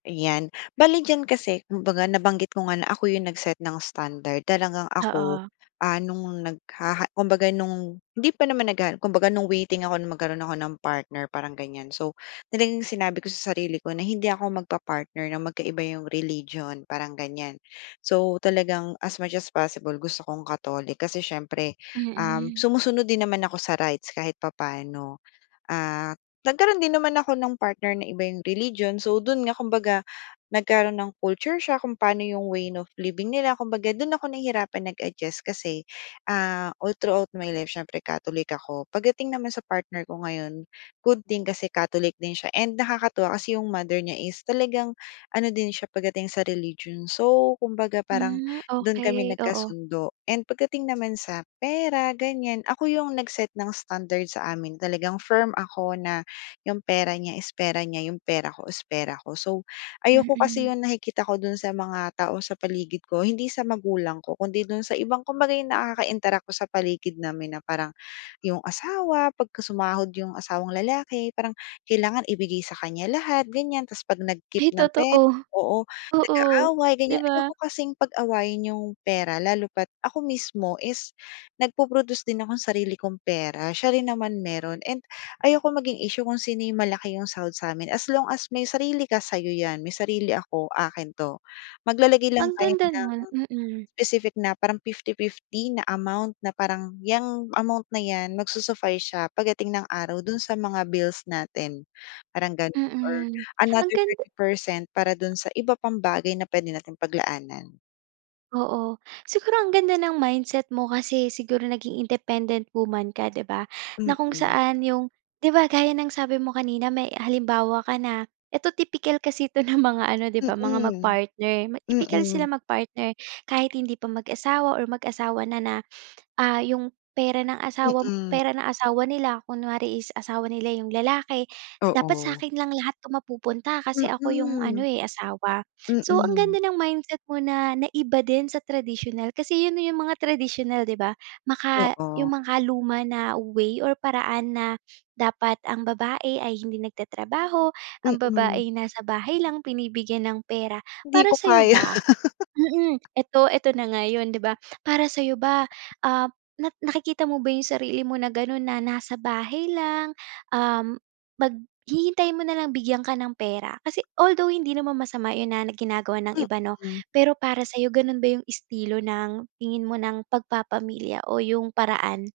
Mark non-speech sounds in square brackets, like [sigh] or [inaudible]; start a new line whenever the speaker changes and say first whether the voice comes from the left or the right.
left: Ayan, bale diyan kasi kumbaga nabanggit ko nga na ako yung nag-set ng standard. Talagang ako,
right: Oo.
left: ah, nung naghaha kumbaga nung hindi pa naman naghahanap. Kumbaga nung waiting ako na magkaroon ako ng partner parang gan'yan. So, talagang sinabi ko sa sarili ko na hindi ako magpa-partner na magkaiba yung religion parang gan'yan. So talagang as much as possible gusto kong Catholic, kasi siyempre, um,
right: Mm.
left: sumusunod din naman ako sa rights kahit papaano. Ah, nagkaroon din naman ako ng partner na iba yung religion, so do'n nga kumbaga nagkaroon ng culture shock kung paano yung way of living nila kumbaga do'n ako nahihirapan nag-adjust kasi, ah, all throughout my life siyempre Catholic ako. Pagdating naman sa partner ko ngayon, good thing kasi Catholic din siya and nakakatuwa kasi yung mother niya is talagang ano din siya pagdating sa religion. So, kumbaga parang
right: Hmm,
left: do'n kami
right: okey, oo.
left: nagkasundo. And pagdating naman sa pera gan'yan ako yung nag-set ng standard sa amin talagang firm ako na yung pera niya is pera niya, yung pera ko is pera ko. So ayoko kasi
right: Mm.
left: yung nakikita ko do'n sa mga tao sa paligid ko hindi sa magulang ko kundi do'n sa ibang kumbaga nakaka-interact ko sa paligid namin na parang yung asawa pagkasumahod yung asawang lalaki, parang kailangan ibigay sa kanya lahat gan'yan tapos pag nag-keep
right: Ay,
left: ng pera
right: totoo.
left: oo,
right: Oo,
left: nag-aaway
right: 'di
left: gan'yan.
right: ba?
left: Ayoko kasing pag-awayin yung pera lalo pa't ako mismo is nagpo-produce din akong sarili kong pera siya rin naman mayro'n and ayoko maging issue kung sino yung malaki yung sahod sa'min, "as long as may sarili ka sayo 'yan, may sarili ako akin 'to." Maglalagay lang
right: Ang
left: tayo
right: ganda
left: ng
right: no'n, mm.
left: specific na parang 50:50 na amount na parang, "yang amount na 'yan, magsu-suffice siya pagdating ng araw do'n sa mga bills natin" parang gano'n or
right: Mm, ang
left: another
right: ganda
left: 30% para do'n sa iba pang bagay na puwede nating paglaanan.
right: Oo, siguro ang ganda ng mindset mo kasi siguro naging independent woman ka 'di ba? Na kung
left: Mm.
right: saan yung di ba, gaya ng sabi mo kanina may halimbawa ka na ito tipikal kasi ito ng mga ano di ba, mga
left: Mm,
right: mag-partner. Tipikal sila
left: mm.
right: mag partner kahit hindi pa mag-asawa or mag-asawa na na, ah, yung pera ng asawa
left: Mm.
right: pera ng asawa nila kunwari is asawa nila yung lalaki, "dapat
left: Oo.
right: sa'kin lang lahat 'to mapupunta kasi ako yung
left: Mm.
right: ano eh, asawa." So, ang
left: Mm.
right: ganda ng mindset mo na naiba din sa traditonal kasi yun yung mga traditional di ba, maka
left: Oo.
right: yung makaluma na way or paraan na "dapat ang babae ay hindi nagtatrabaho, ang
left: Mm.
right: babae nasa bahay lang binibigyan ng pera."
left: Hindi ko
right: Para sayo
left: kaya.
right: ba,
left: [laughs]
right: mm, ito ito na nga yun 'di ba? Para sa'yo ba, ah, na nakikita mo ba yung sarili mo na gano'n na nasa bahay lang, um, mag hihintayin mo nalang bigyan ka ng pera kasi although hindi naman masama 'yon na ginagawa ng iba 'no,
left: Mm.
right: pero para sa'yo gano'n ba yung estilo ng tingin mo ng pagpapamilya o yung paraan?